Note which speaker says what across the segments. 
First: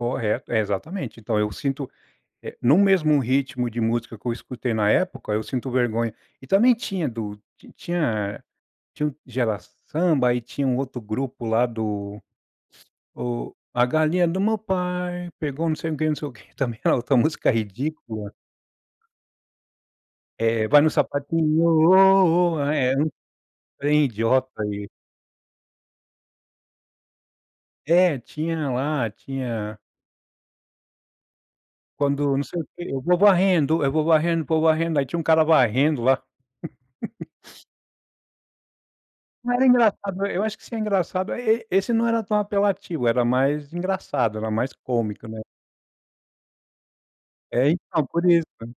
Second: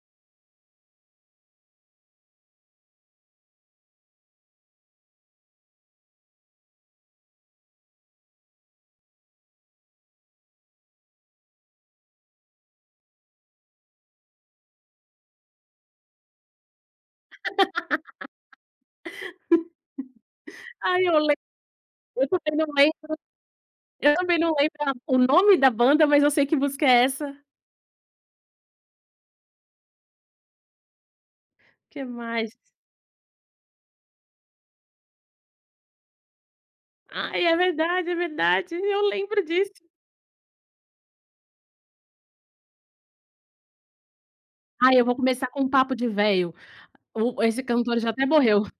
Speaker 1: Correto, é exatamente. Então eu sinto, eh, em um mesmo ritmo de música que eu escutei na época, eu sinto vergonha. E também tinha do tinha tinha o Gerasamba. Aí tinha um outro grupo lá do o: A galinha do meu pai pegou não sei o quê, não sei o quê. Também era outra música ridícula. É vai no
Speaker 2: Ai eu lembro.
Speaker 1: sapatinho
Speaker 2: Eu
Speaker 1: ô,
Speaker 2: também
Speaker 1: ô.
Speaker 2: não lembro.
Speaker 1: Era um trem
Speaker 2: Eu também não
Speaker 1: idiota
Speaker 2: lembro
Speaker 1: e
Speaker 2: a o nome da banda, mas eu sei que música é essa.
Speaker 1: É, tinha lá. Tinha
Speaker 2: Que
Speaker 1: Quando não
Speaker 2: mais?
Speaker 1: sei o quê eu vou varrendo, eu vou varrendo, vou varrendo. Aí tinha um cara varrendo lá.
Speaker 2: Ai, é verdade. É verdade. Eu lembro
Speaker 1: Era
Speaker 2: disso.
Speaker 1: engraçado. Eu acho que isso é engraçado é e esse não era tão apelativo. Era mais engraçado, era mais
Speaker 2: Ai, eu vou
Speaker 1: cômico, né.
Speaker 2: começar com um papo de velho. O esse
Speaker 1: É,
Speaker 2: cantor
Speaker 1: então,
Speaker 2: já
Speaker 1: por
Speaker 2: até
Speaker 1: isso,
Speaker 2: morreu.
Speaker 1: né.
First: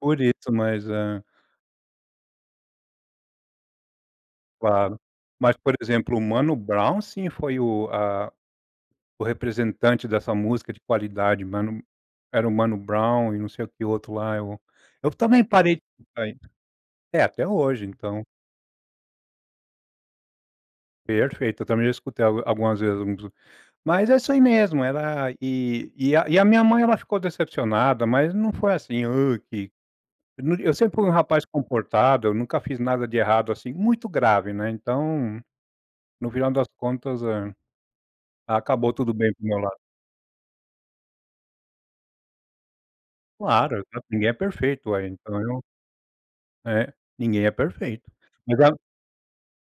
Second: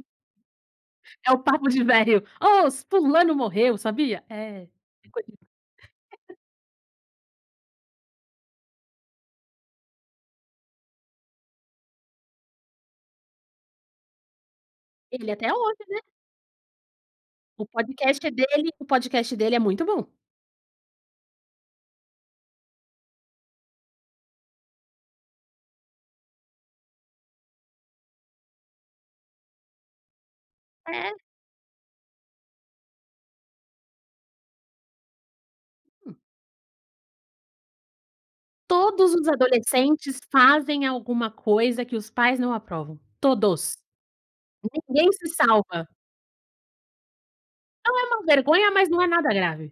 Speaker 1: Por isso, mas é
Speaker 2: É o papo de velho: "Ô, ci fulano morreu, sabia?" É,
Speaker 1: Claro.
Speaker 2: é coisa de
Speaker 1: Mas, por exemplo, o Mano Brown, sim, foi o a o representante dessa música de qualidade. Mano era o Mano Brown e não sei o quê o outro lá. É o Eu
Speaker 2: Ele é
Speaker 1: também
Speaker 2: até
Speaker 1: parei
Speaker 2: hoje,
Speaker 1: de
Speaker 2: né?
Speaker 1: escutar isso. É, até
Speaker 2: O
Speaker 1: hoje, então
Speaker 2: podcast é dele. O podcast dele é muito bom.
Speaker 1: Perfeito. Eu também já escutei algu algumas vezes uns. Mas é isso aí mesmo. Era e e a minha mãe, ela ficou decepcionada. Mas não foi assim: “Hã, que”. Eu não di eu sempre fui um
Speaker 2: É.
Speaker 1: rapaz comportado. Eu nunca fiz nada de errado, assim, muito grave, né? Então,
Speaker 2: Hum.
Speaker 1: no final das contas, eh, acabou
Speaker 2: Todos
Speaker 1: tudo
Speaker 2: os
Speaker 1: bem pro meu lado.
Speaker 2: adolescentes fazem alguma coisa que os pais não aprovam. Todos.
Speaker 1: Claro, tan ninguém é perfeito, uaí,
Speaker 2: Ninguém se
Speaker 1: então, eu
Speaker 2: salva.
Speaker 1: É, ninguém é
Speaker 2: Não é
Speaker 1: perfeito,
Speaker 2: uma
Speaker 1: mas
Speaker 2: vergonha,
Speaker 1: ela
Speaker 2: mas não é nada grave.